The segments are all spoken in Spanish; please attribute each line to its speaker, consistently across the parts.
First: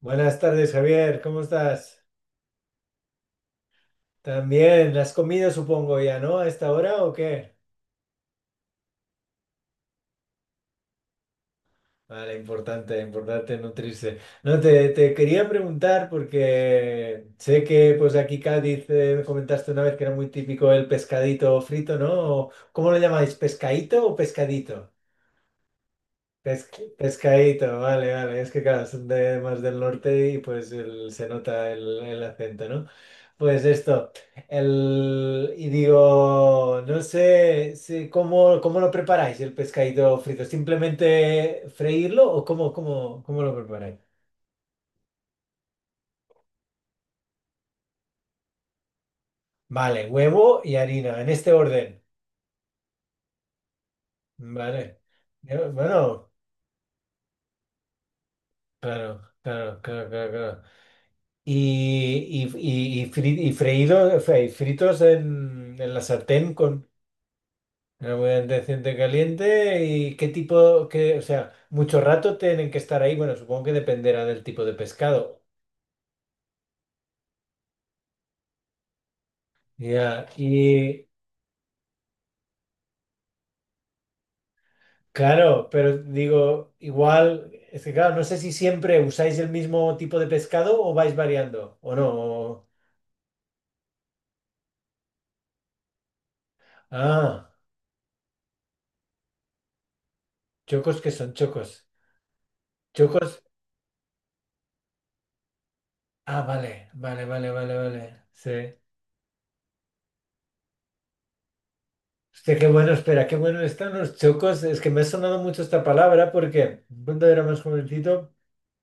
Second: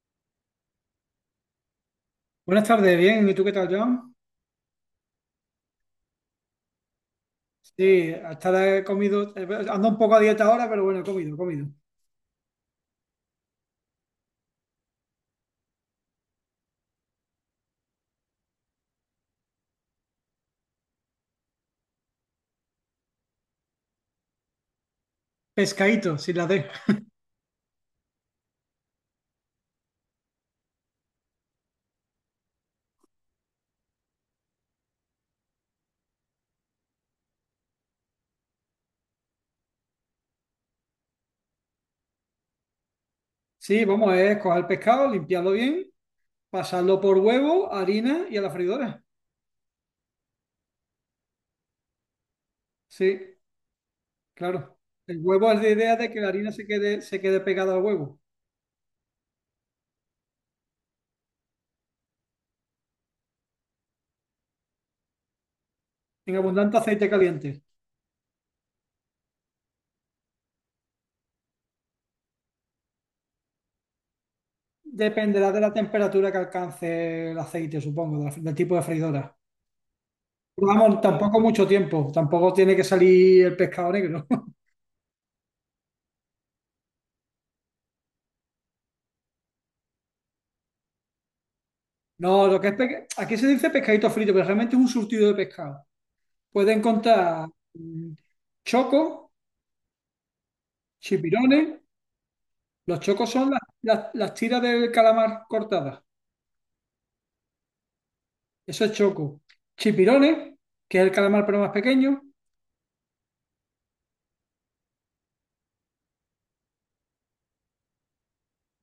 Speaker 1: Buenas tardes, Javier, ¿cómo estás?
Speaker 2: Buenas tardes, bien. ¿Y tú qué tal, John?
Speaker 1: También, ¿has comido, supongo, ya, ¿no? ¿A esta hora o qué?
Speaker 2: Sí, hasta he comido, ando un poco a dieta ahora, pero bueno, he comido.
Speaker 1: Vale, importante, importante nutrirse. No, te quería preguntar porque sé que pues aquí Cádiz me comentaste una vez que era muy típico el pescadito frito, ¿no? ¿O ¿Cómo lo llamáis? ¿Pescadito o pescadito?
Speaker 2: Pescadito, sin la D.
Speaker 1: Pescadito, vale, vale. Es que claro, son de más del norte y pues se nota el acento, ¿no? Pues esto, el, y digo, no sé si- cómo, cómo lo preparáis el pescadito frito, ¿simplemente freírlo o cómo lo
Speaker 2: Sí,
Speaker 1: preparáis?
Speaker 2: vamos, es coger el pescado, limpiarlo bien, pasarlo por huevo, harina y a la freidora.
Speaker 1: Vale, huevo y harina, en este orden.
Speaker 2: Sí, claro.
Speaker 1: Vale.
Speaker 2: El huevo es la idea de que la
Speaker 1: Bueno,
Speaker 2: harina se quede pegada al huevo,
Speaker 1: claro, claro, claro, claro, claro. Fritos en la
Speaker 2: en
Speaker 1: sartén
Speaker 2: abundante
Speaker 1: con
Speaker 2: aceite caliente.
Speaker 1: en abundante aceite caliente y qué tipo, que o sea, mucho rato tienen que estar ahí, bueno, supongo que dependerá del tipo de pescado.
Speaker 2: Dependerá de la temperatura que alcance el aceite, supongo, del tipo de freidora.
Speaker 1: Ya,
Speaker 2: Vamos,
Speaker 1: y
Speaker 2: tampoco mucho tiempo, tampoco tiene que salir el pescado negro.
Speaker 1: claro, pero digo, igual, es que claro, no sé si siempre usáis el mismo tipo de pescado o vais variando, o no.
Speaker 2: No, lo
Speaker 1: o-
Speaker 2: que es pesca- aquí se dice pescadito frito, pero realmente es un surtido de pescado. Puedes encontrar
Speaker 1: ah,
Speaker 2: mm, chocos,
Speaker 1: chocos que son
Speaker 2: chipirones.
Speaker 1: chocos.
Speaker 2: Los chocos
Speaker 1: Chocos,
Speaker 2: son las tiras del calamar cortadas.
Speaker 1: ah, vale, vale, vale, vale, vale, sí.
Speaker 2: Eso es choco. Chipirones, que es el calamar pero más pequeño.
Speaker 1: Hostia, qué bueno, espera, qué bueno están los chocos. Es que me ha sonado mucho esta palabra porque cuando era más jovencito.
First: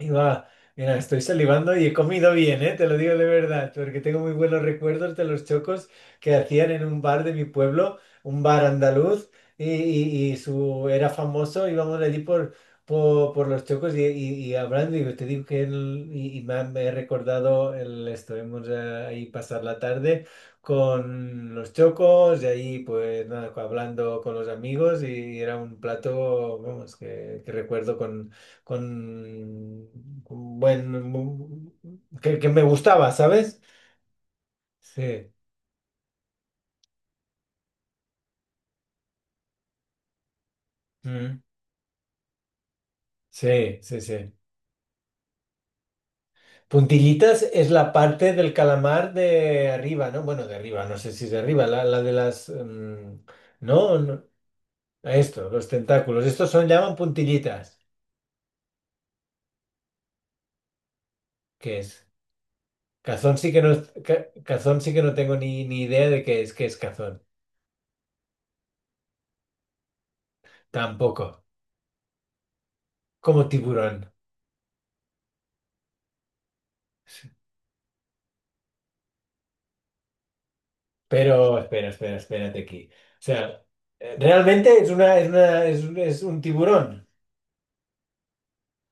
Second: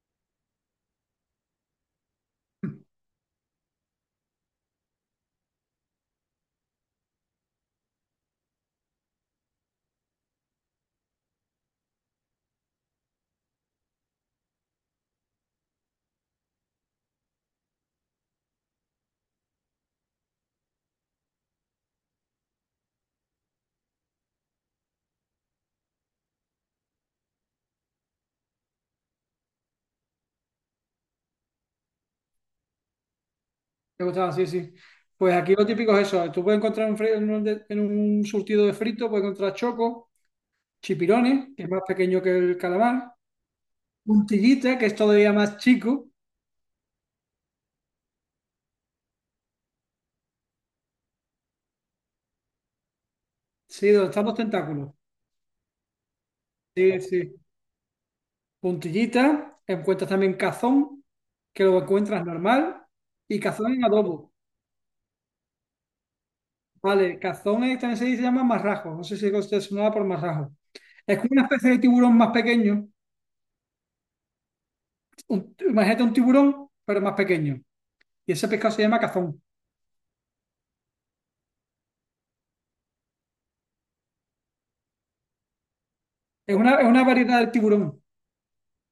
Speaker 1: Y va, mira, estoy salivando y he comido bien, ¿eh? Te lo digo de verdad, porque tengo muy buenos recuerdos de los chocos que hacían en un bar de mi pueblo, un bar andaluz, su, era famoso, íbamos allí por los chocos y hablando, y te digo que me he recordado, el, estuvimos ahí pasar la tarde con los chocos, y ahí pues nada, hablando con los amigos, y era un plato, vamos, que recuerdo con, con buen, que me gustaba, ¿sabes?
Speaker 2: Me gustaba, sí, sí.
Speaker 1: Sí,
Speaker 2: Pues aquí lo típico es eso. Tú puedes encontrar en, fri- en un, de- en un surtido de frito, puedes encontrar choco,
Speaker 1: mm,
Speaker 2: chipirones, que es más pequeño que el calamar.
Speaker 1: sí, sí, sí.
Speaker 2: Puntillita, que es todavía más chico.
Speaker 1: Puntillitas es la parte del calamar de arriba, ¿no? Bueno, de arriba, no sé si es de arriba, la de las mm,
Speaker 2: Sí,
Speaker 1: no,
Speaker 2: donde
Speaker 1: no,
Speaker 2: están los tentáculos.
Speaker 1: esto, los tentáculos, estos son, llaman
Speaker 2: Sí, sí.
Speaker 1: puntillitas,
Speaker 2: Puntillita, encuentras también cazón, que
Speaker 1: ¿qué
Speaker 2: lo
Speaker 1: es?
Speaker 2: encuentras normal,
Speaker 1: Cazón
Speaker 2: y
Speaker 1: sí que no,
Speaker 2: cazón en adobo.
Speaker 1: cazón sí que no tengo ni idea de qué es
Speaker 2: Vale,
Speaker 1: cazón,
Speaker 2: cazón es- también se dice- se llama marrajo, no sé si usted sonaba por marrajo. Es como una
Speaker 1: tampoco,
Speaker 2: especie de tiburón más pequeño,
Speaker 1: como tiburón.
Speaker 2: imagínate un tiburón, pero más
Speaker 1: Sí.
Speaker 2: pequeño, y ese pescado se llama cazón.
Speaker 1: Pero espera, espera, espérate aquí. O sea, realmente es un
Speaker 2: Es una
Speaker 1: tiburón.
Speaker 2: variedad del tiburón.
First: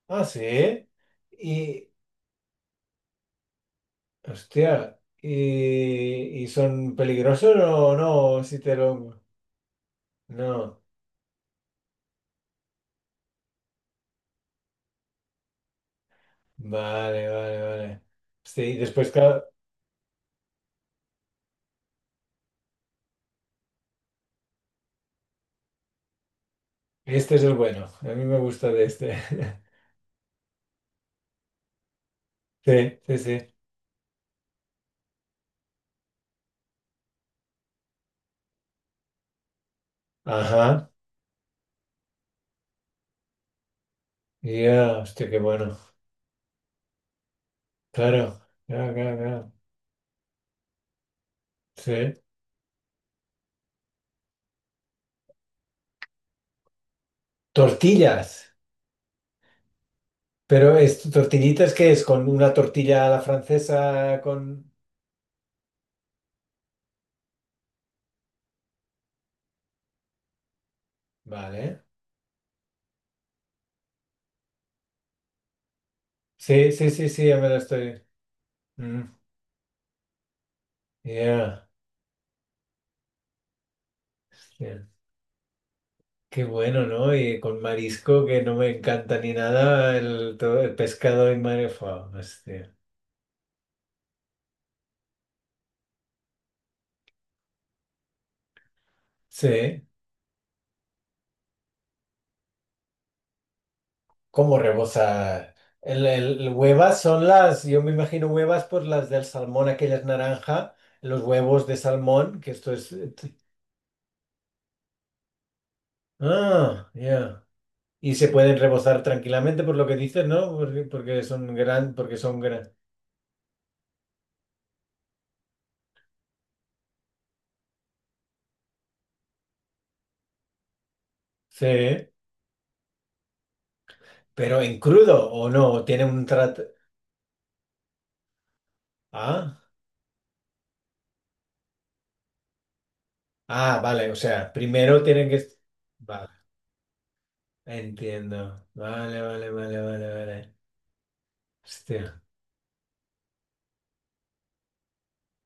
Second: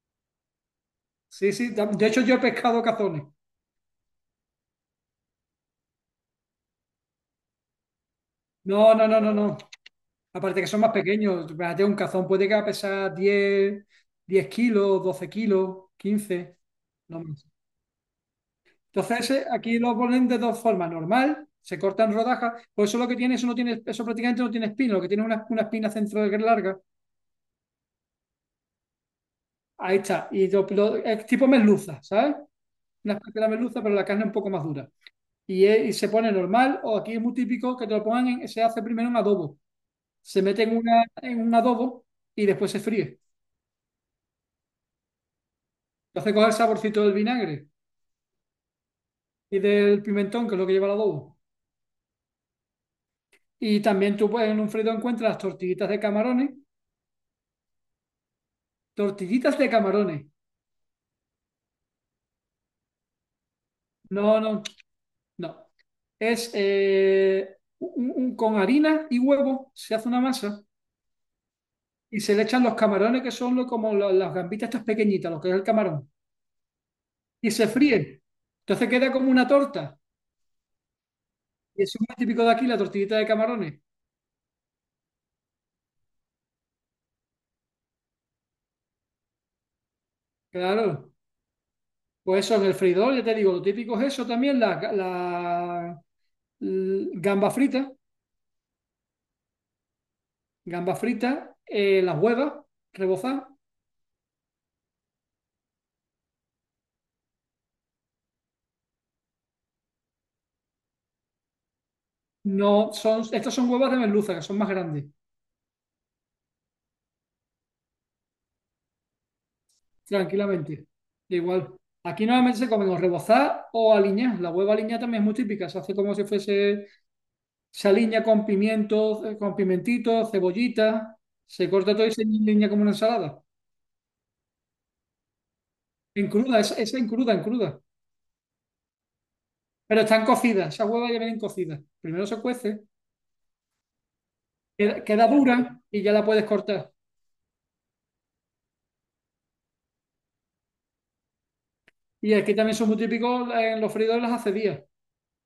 Speaker 1: Ah, sí.
Speaker 2: Sí, sí,
Speaker 1: Y,
Speaker 2: de hecho yo he pescado cazones.
Speaker 1: hostia, y son peligrosos o no, si te
Speaker 2: No, no,
Speaker 1: lo...
Speaker 2: no, no, no. Aparte que
Speaker 1: No.
Speaker 2: son más pequeños, imagínate un cazón puede que pesar 10 10 kilos, 12 kilos, 15 no
Speaker 1: Vale,
Speaker 2: más.
Speaker 1: vale, vale. Sí, y después,
Speaker 2: Entonces,
Speaker 1: claro,
Speaker 2: aquí lo ponen de dos formas. Normal, se cortan rodajas. Pues eso lo que tiene, eso no tiene, eso prácticamente no tiene espina, lo que tiene es una espina central larga.
Speaker 1: este es el bueno. A mí me gusta de este.
Speaker 2: Ahí está. Y es tipo merluza, ¿sabes?
Speaker 1: Sí,
Speaker 2: Una
Speaker 1: sí,
Speaker 2: especie de la
Speaker 1: sí.
Speaker 2: merluza, pero la carne un poco más dura. Y, y se pone normal, o aquí es muy típico que te lo pongan se hace primero un adobo. Se mete
Speaker 1: Ajá.
Speaker 2: en un adobo y después se fríe.
Speaker 1: Ya, hostia, qué bueno.
Speaker 2: Entonces coge el saborcito del vinagre
Speaker 1: Claro, claro, claro, claro.
Speaker 2: y del pimentón, que es lo que lleva el adobo.
Speaker 1: Sí.
Speaker 2: Y también tú pues, en un frito encuentras tortillitas de camarones,
Speaker 1: Tortillas.
Speaker 2: tortillitas de camarones.
Speaker 1: Pero es tortillitas que es con una tortilla a la francesa
Speaker 2: No, no,
Speaker 1: con...
Speaker 2: no. Es con harina y huevo se hace una masa
Speaker 1: Vale.
Speaker 2: y se le echan los camarones, que son las gambitas estas pequeñitas, lo que es el camarón,
Speaker 1: Sí, sí, sí, sí, ya me
Speaker 2: y
Speaker 1: lo
Speaker 2: se
Speaker 1: estoy...
Speaker 2: fríe. Entonces
Speaker 1: Mm,
Speaker 2: queda como una torta.
Speaker 1: yeah,
Speaker 2: Y eso es muy típico de aquí, la tortillita de camarones.
Speaker 1: yeah. Qué bueno, ¿no? Y con marisco que no me encanta ni nada, el, todo el
Speaker 2: Claro.
Speaker 1: pescado en marefa.
Speaker 2: Pues eso en
Speaker 1: Hostia.
Speaker 2: el freidor, ya te digo, lo típico es eso también, la, ga- la- l-
Speaker 1: Sí.
Speaker 2: gamba frita, las huevas rebozadas.
Speaker 1: ¿Cómo rebosa? Huevas son las, yo me imagino huevas, pues las del salmón, aquellas naranja, los huevos de salmón, que esto
Speaker 2: No,
Speaker 1: es...
Speaker 2: son, estas son huevas de merluza, que son más grandes.
Speaker 1: Ah, ya. Y se pueden rebozar tranquilamente por lo que dices, ¿no?
Speaker 2: Tranquilamente.
Speaker 1: Porque son
Speaker 2: Igual.
Speaker 1: gran, porque
Speaker 2: Aquí
Speaker 1: son
Speaker 2: normalmente se
Speaker 1: gran.
Speaker 2: comen o rebozar o aliñar. La hueva aliñada también es muy típica. Se hace como si fuese, se aliña con pimientos, con pimentitos, cebollita. Se corta todo
Speaker 1: Sí,
Speaker 2: y se aliña como una ensalada.
Speaker 1: pero en crudo o no, tiene un
Speaker 2: En cruda,
Speaker 1: trato.
Speaker 2: esa en cruda, en cruda.
Speaker 1: Ah,
Speaker 2: Pero están cocidas, esas huevas ya vienen cocidas. Primero se cuece,
Speaker 1: ah, vale, o sea, primero
Speaker 2: queda
Speaker 1: tienen que.
Speaker 2: dura y ya la
Speaker 1: Vale,
Speaker 2: puedes cortar.
Speaker 1: entiendo. Vale, vale, vale, vale, vale. Hostia.
Speaker 2: Y aquí también son muy típicos en los freidores las acedías.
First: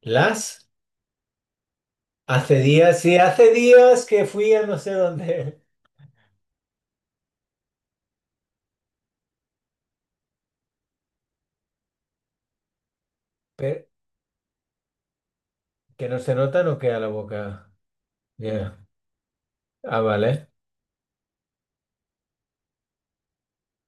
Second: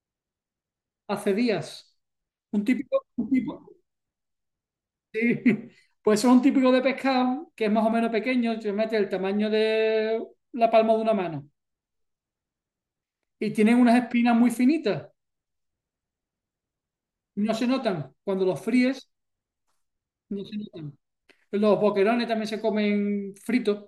Speaker 1: Las
Speaker 2: Acedías.
Speaker 1: hace
Speaker 2: Un
Speaker 1: días,
Speaker 2: típico,
Speaker 1: sí,
Speaker 2: un
Speaker 1: hace
Speaker 2: tipo,
Speaker 1: días que fui a no sé
Speaker 2: sí,
Speaker 1: dónde.
Speaker 2: pues son típicos de pescado que es más o menos pequeño, se mete el tamaño de la palma de una mano y tienen
Speaker 1: Pe-
Speaker 2: unas espinas muy finitas,
Speaker 1: que no se nota, no queda la
Speaker 2: no se
Speaker 1: boca.
Speaker 2: notan. Cuando los
Speaker 1: Ya.
Speaker 2: fríes,
Speaker 1: Ah,
Speaker 2: no
Speaker 1: vale.
Speaker 2: se notan. Los boquerones también se comen fritos,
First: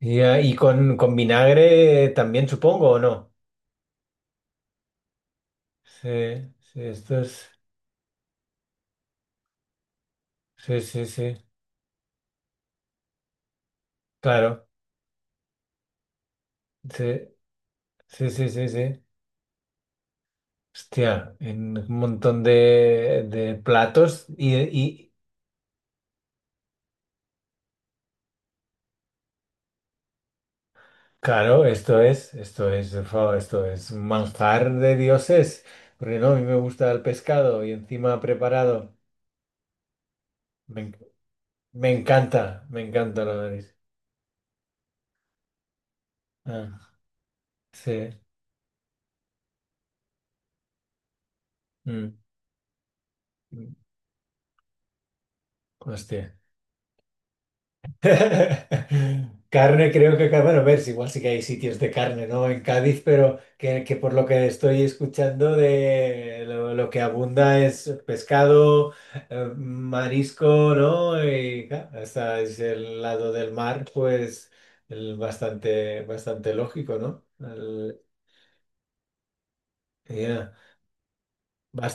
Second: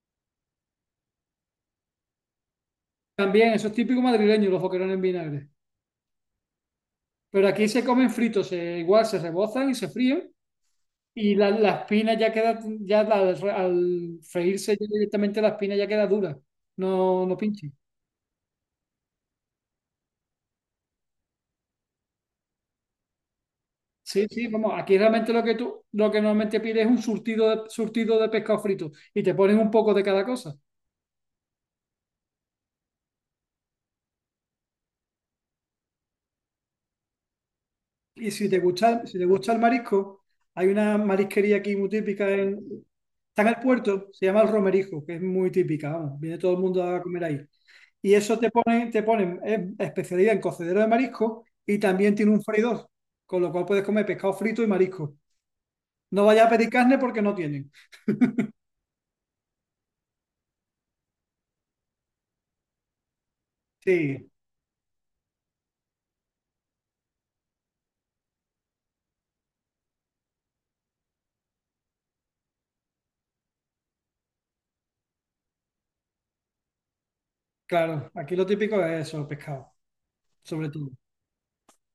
Speaker 1: Ya, y con vinagre también, supongo, ¿o no?
Speaker 2: también, eso es típico madrileño, los boquerones en vinagre.
Speaker 1: Sí, sí, esto es.
Speaker 2: Pero aquí se comen fritos, igual se rebozan y se fríen
Speaker 1: Sí, sí, sí,
Speaker 2: y la espina ya queda, al
Speaker 1: claro.
Speaker 2: freírse ya directamente la espina ya queda dura,
Speaker 1: Sí,
Speaker 2: no, no pinche.
Speaker 1: sí, sí, sí, sí. Hostia, en un montón de platos
Speaker 2: Sí, sí, vamos, aquí
Speaker 1: y,
Speaker 2: realmente lo que normalmente pides es un surtido de pescado frito y te ponen un poco de cada cosa.
Speaker 1: claro, esto es, esto es un manjar de dioses, porque no, a mí me gusta el pescado y encima
Speaker 2: Y
Speaker 1: preparado.
Speaker 2: si te gusta el marisco, hay
Speaker 1: Me, en-
Speaker 2: una marisquería aquí muy
Speaker 1: Me
Speaker 2: típica
Speaker 1: encanta, me encanta la
Speaker 2: está en el
Speaker 1: nariz.
Speaker 2: puerto, se llama el Romerijo, que es muy típica, vamos, viene todo el mundo
Speaker 1: Ah,
Speaker 2: a comer ahí. Y
Speaker 1: sí.
Speaker 2: eso te ponen especialidad en cocedero de marisco y también
Speaker 1: Mm,
Speaker 2: tiene un freidor, con lo cual
Speaker 1: mm.
Speaker 2: puedes comer pescado frito y marisco. No
Speaker 1: Hostia.
Speaker 2: vayas a pedir carne porque no tienen.
Speaker 1: Carne, creo que, ca- bueno, a ver, si igual sí que hay sitios de carne, ¿no? En Cádiz, pero que por lo
Speaker 2: Sí,
Speaker 1: que estoy escuchando de lo que abunda es pescado, marisco, ¿no? Y claro, hasta es el lado del mar, pues el bastante, bastante lógico, ¿no? El-
Speaker 2: claro, aquí lo típico es eso, pescado,
Speaker 1: ya.
Speaker 2: sobre todo.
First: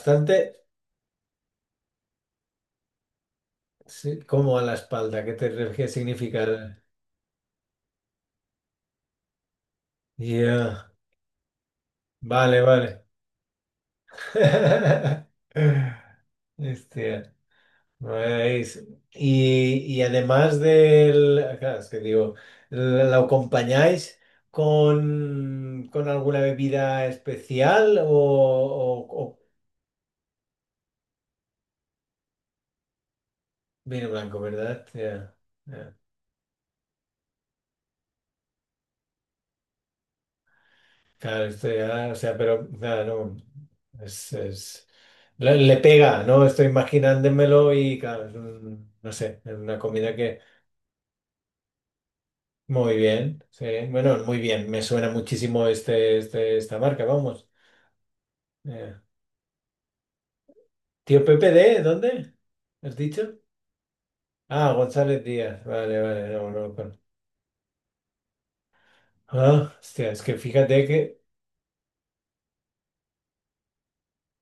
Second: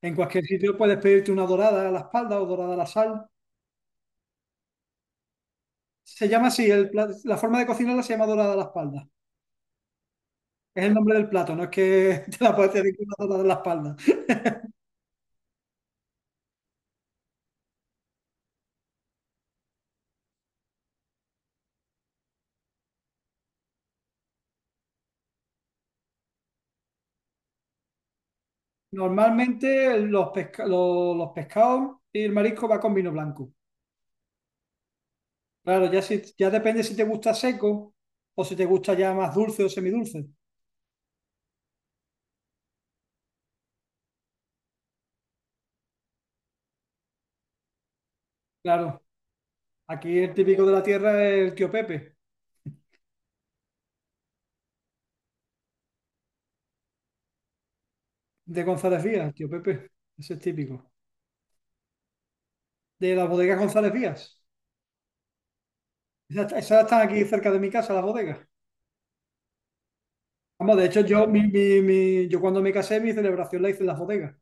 Speaker 2: En cualquier sitio puedes pedirte una dorada a la espalda o dorada a la sal.
Speaker 1: sí, como a la espalda, ¿qué te refieres?
Speaker 2: Se llama así,
Speaker 1: Significa.
Speaker 2: la forma de cocinarla se llama dorada a la espalda. Es
Speaker 1: Ya,
Speaker 2: el nombre del plato, no es que te la
Speaker 1: vale,
Speaker 2: puedes pedir
Speaker 1: vale.
Speaker 2: con una dorada a la espalda.
Speaker 1: Hostia, nice. Y además del... Claro, es que digo, ¿lo acompañáis con alguna bebida especial o
Speaker 2: Normalmente los pescados y el marisco va con vino blanco.
Speaker 1: vino blanco, ¿verdad? Ya,
Speaker 2: Claro,
Speaker 1: ya.
Speaker 2: ya, si, ya depende si te gusta seco o si te gusta ya más dulce o semidulce.
Speaker 1: Claro, esto ya, o sea, pero claro, no, es- le pega, ¿no? Estoy imaginándomelo y claro, es un-
Speaker 2: Claro,
Speaker 1: no sé, es una comida.
Speaker 2: aquí el típico de la tierra es el Tío Pepe,
Speaker 1: Muy bien, sí. Bueno, muy bien. Me suena muchísimo esta marca, vamos.
Speaker 2: de
Speaker 1: Eh,
Speaker 2: González Vías, el Tío Pepe, ese es típico.
Speaker 1: Tío Pepe de, ¿dónde? ¿Has
Speaker 2: De las
Speaker 1: dicho?
Speaker 2: bodegas González Vías.
Speaker 1: Ah, González Díaz. Vale, vale, no,
Speaker 2: Esas
Speaker 1: no. lo
Speaker 2: esas
Speaker 1: con-
Speaker 2: están aquí cerca de mi casa, las bodegas.
Speaker 1: Ah, hostia, es que
Speaker 2: Vamos,
Speaker 1: fíjate
Speaker 2: de hecho,
Speaker 1: que,
Speaker 2: yo cuando me casé, mi celebración la hice en las bodegas.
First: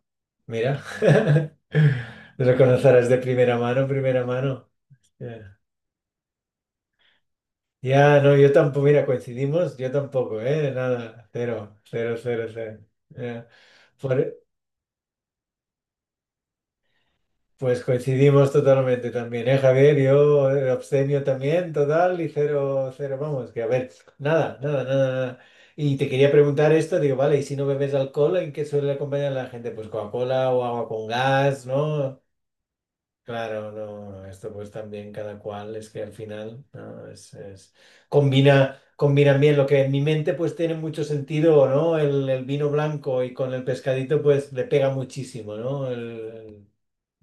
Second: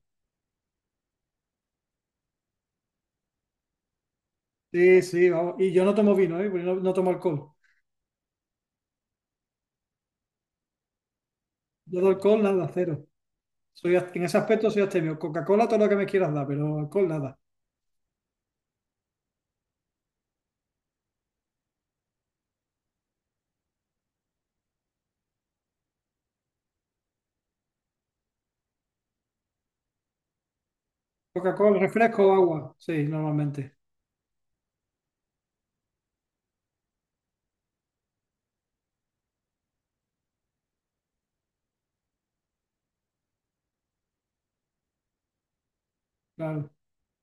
Speaker 1: mira, lo conocerás de primera mano, primera mano.
Speaker 2: Sí, sí, vamos.
Speaker 1: Ya,
Speaker 2: Y yo no tomo vino, ¿eh? Porque no, no tomo alcohol.
Speaker 1: ya, no, yo tampoco, mira, coincidimos, yo tampoco, ¿eh? Nada, cero,
Speaker 2: Yo de
Speaker 1: cero,
Speaker 2: alcohol,
Speaker 1: cero,
Speaker 2: nada,
Speaker 1: cero.
Speaker 2: cero.
Speaker 1: Ya.
Speaker 2: Soy, en
Speaker 1: Por-
Speaker 2: ese aspecto soy abstemio. Coca-Cola, todo lo que me quieras dar, pero alcohol, nada.
Speaker 1: Pues coincidimos totalmente también, ¿eh, Javier? Yo abstemio también, total, y cero, cero, vamos, que a ver, nada, nada, nada, nada. Y te quería preguntar esto, digo, vale, y si no bebes alcohol, ¿en qué suele acompañar la gente? Pues Coca-Cola o agua con gas,
Speaker 2: Coca-Cola,
Speaker 1: ¿no?
Speaker 2: refresco, agua. Sí,
Speaker 1: Claro,
Speaker 2: normalmente.
Speaker 1: no, no, esto pues también cada cual, es que al final, ¿no? Es- combina, combina bien lo que en mi mente pues tiene mucho sentido, ¿no? El vino blanco y con el pescadito pues le pega muchísimo, ¿no?
Speaker 2: Claro.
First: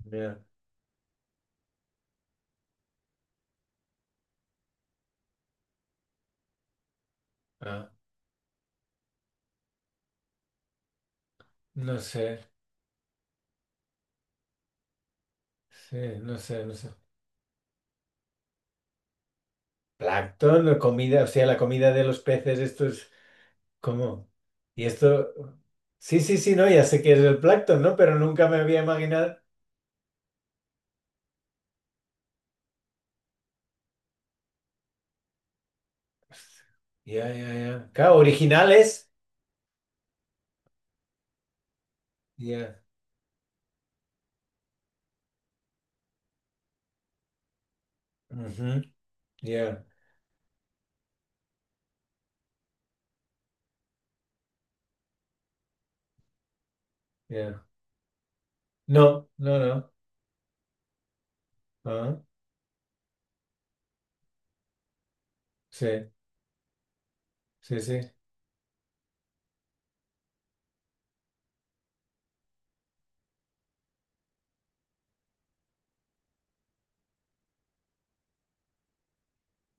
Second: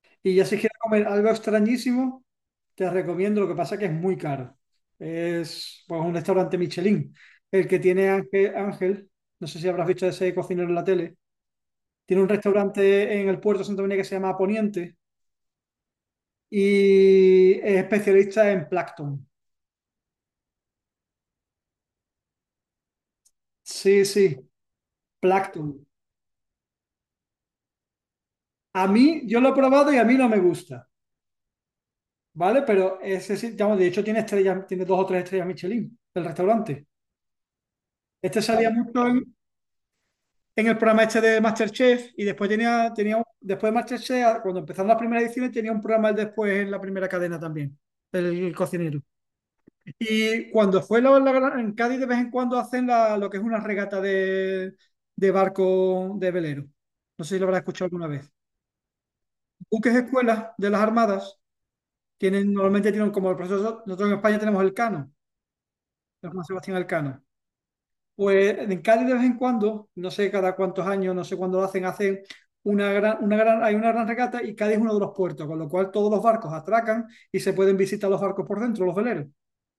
Speaker 1: El-
Speaker 2: Y
Speaker 1: ya.
Speaker 2: ya si quieres comer algo extrañísimo, te recomiendo, lo que pasa que es muy caro. Es pues, un restaurante Michelin. El que
Speaker 1: Ah.
Speaker 2: tiene Ángel, Ángel, no sé si habrás visto ese cocinero en la tele.
Speaker 1: No
Speaker 2: Tiene
Speaker 1: sé,
Speaker 2: un restaurante en el Puerto de Santa María que se llama Poniente
Speaker 1: sí, no sé, no sé.
Speaker 2: y es especialista en plancton.
Speaker 1: Plancton, la comida, o sea, la comida de los peces, esto es
Speaker 2: Sí,
Speaker 1: como...
Speaker 2: sí,
Speaker 1: Y esto...
Speaker 2: plancton.
Speaker 1: Sí, sí, sí, no, ya sé que es el plancton, ¿no? Pero nunca me había
Speaker 2: A mí,
Speaker 1: imaginado.
Speaker 2: yo lo he probado y a mí no me gusta, ¿vale? Pero ese sí, digamos, de hecho tiene estrellas, tiene dos o tres estrellas Michelin, el restaurante.
Speaker 1: Ya, ya, ya. Claro,
Speaker 2: Este salía mucho
Speaker 1: originales.
Speaker 2: en el programa este de MasterChef y después
Speaker 1: Ya.
Speaker 2: después de MasterChef, cuando empezaron las primeras ediciones, tenía un programa el después en la primera cadena también, el
Speaker 1: Ujú,
Speaker 2: cocinero.
Speaker 1: ya,
Speaker 2: Y cuando fue en Cádiz de vez en cuando hacen la, lo que es una regata de barco de velero. No sé si lo habrás
Speaker 1: ya.
Speaker 2: escuchado alguna vez.
Speaker 1: No, no, no.
Speaker 2: Buques escuelas de las armadas
Speaker 1: Ah,
Speaker 2: tienen, normalmente tienen como el proceso, nosotros en España tenemos el Cano,
Speaker 1: sí,
Speaker 2: el Juan Sebastián Elcano.
Speaker 1: sí, sí.
Speaker 2: Pues en Cádiz de vez en cuando, no sé cada cuántos años, no sé cuándo lo hacen, hacen hay una gran regata y Cádiz es uno de los puertos, con lo cual todos los barcos atracan y se pueden visitar los barcos por dentro, los veleros.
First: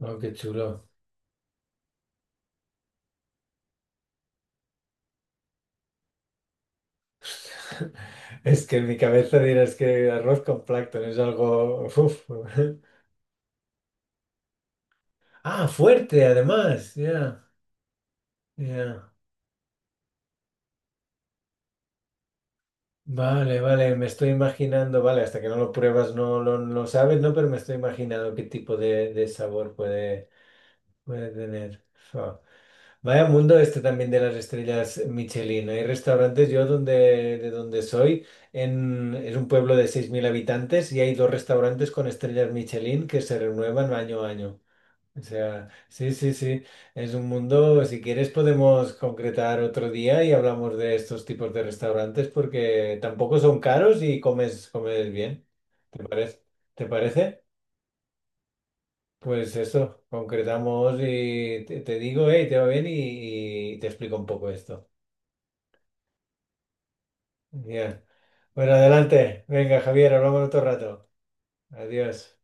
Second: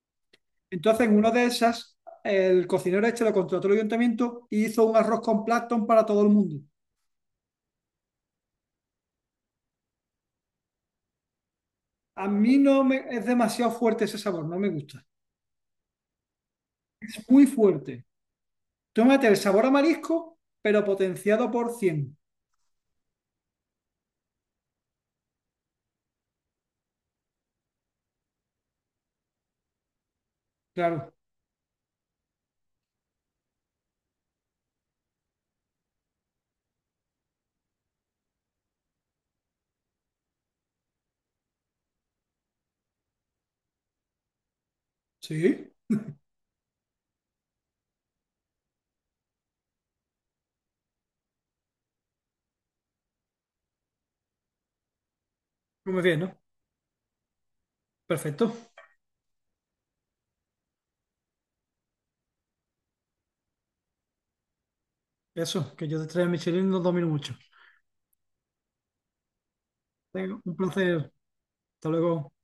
Speaker 1: Oh, qué chulo.
Speaker 2: Entonces, en una de esas, el cocinero este lo contrató el ayuntamiento y hizo un arroz con plancton para todo el mundo.
Speaker 1: Es que en mi cabeza dirás que arroz con plancton es algo... uf.
Speaker 2: A mí no me, es demasiado fuerte ese sabor, no me gusta.
Speaker 1: Ah, fuerte, además.
Speaker 2: Es
Speaker 1: Ya,
Speaker 2: muy fuerte. Tú
Speaker 1: ya.
Speaker 2: tómate el sabor a marisco, pero potenciado por 100.
Speaker 1: Vale, vale, me estoy imaginando, vale, hasta que no lo pruebas no lo no sabes, ¿no? Pero me estoy imaginando qué tipo de sabor puede,
Speaker 2: Claro,
Speaker 1: puede tener. Fua. Vaya mundo este también de las estrellas Michelin. Hay restaurantes, yo donde, de donde soy, en, es un pueblo de 6.000 habitantes y hay dos restaurantes con estrellas Michelin que se renuevan año a año. O sea,
Speaker 2: sí,
Speaker 1: sí, sí, sí, es un mundo, si quieres podemos concretar otro día y hablamos de estos tipos de restaurantes porque tampoco son caros y comes bien.
Speaker 2: muy
Speaker 1: ¿Te
Speaker 2: bien, ¿no?
Speaker 1: parece? ¿Te parece?
Speaker 2: Perfecto.
Speaker 1: Pues eso, concretamos te digo, hey, te va bien y te explico un poco esto.
Speaker 2: Eso, que yo te traiga Michelin no domino mucho.
Speaker 1: Bien. Bueno, adelante. Venga, Javier,
Speaker 2: Venga,
Speaker 1: hablamos
Speaker 2: un
Speaker 1: otro rato.
Speaker 2: placer. Hasta luego.
Speaker 1: Adiós.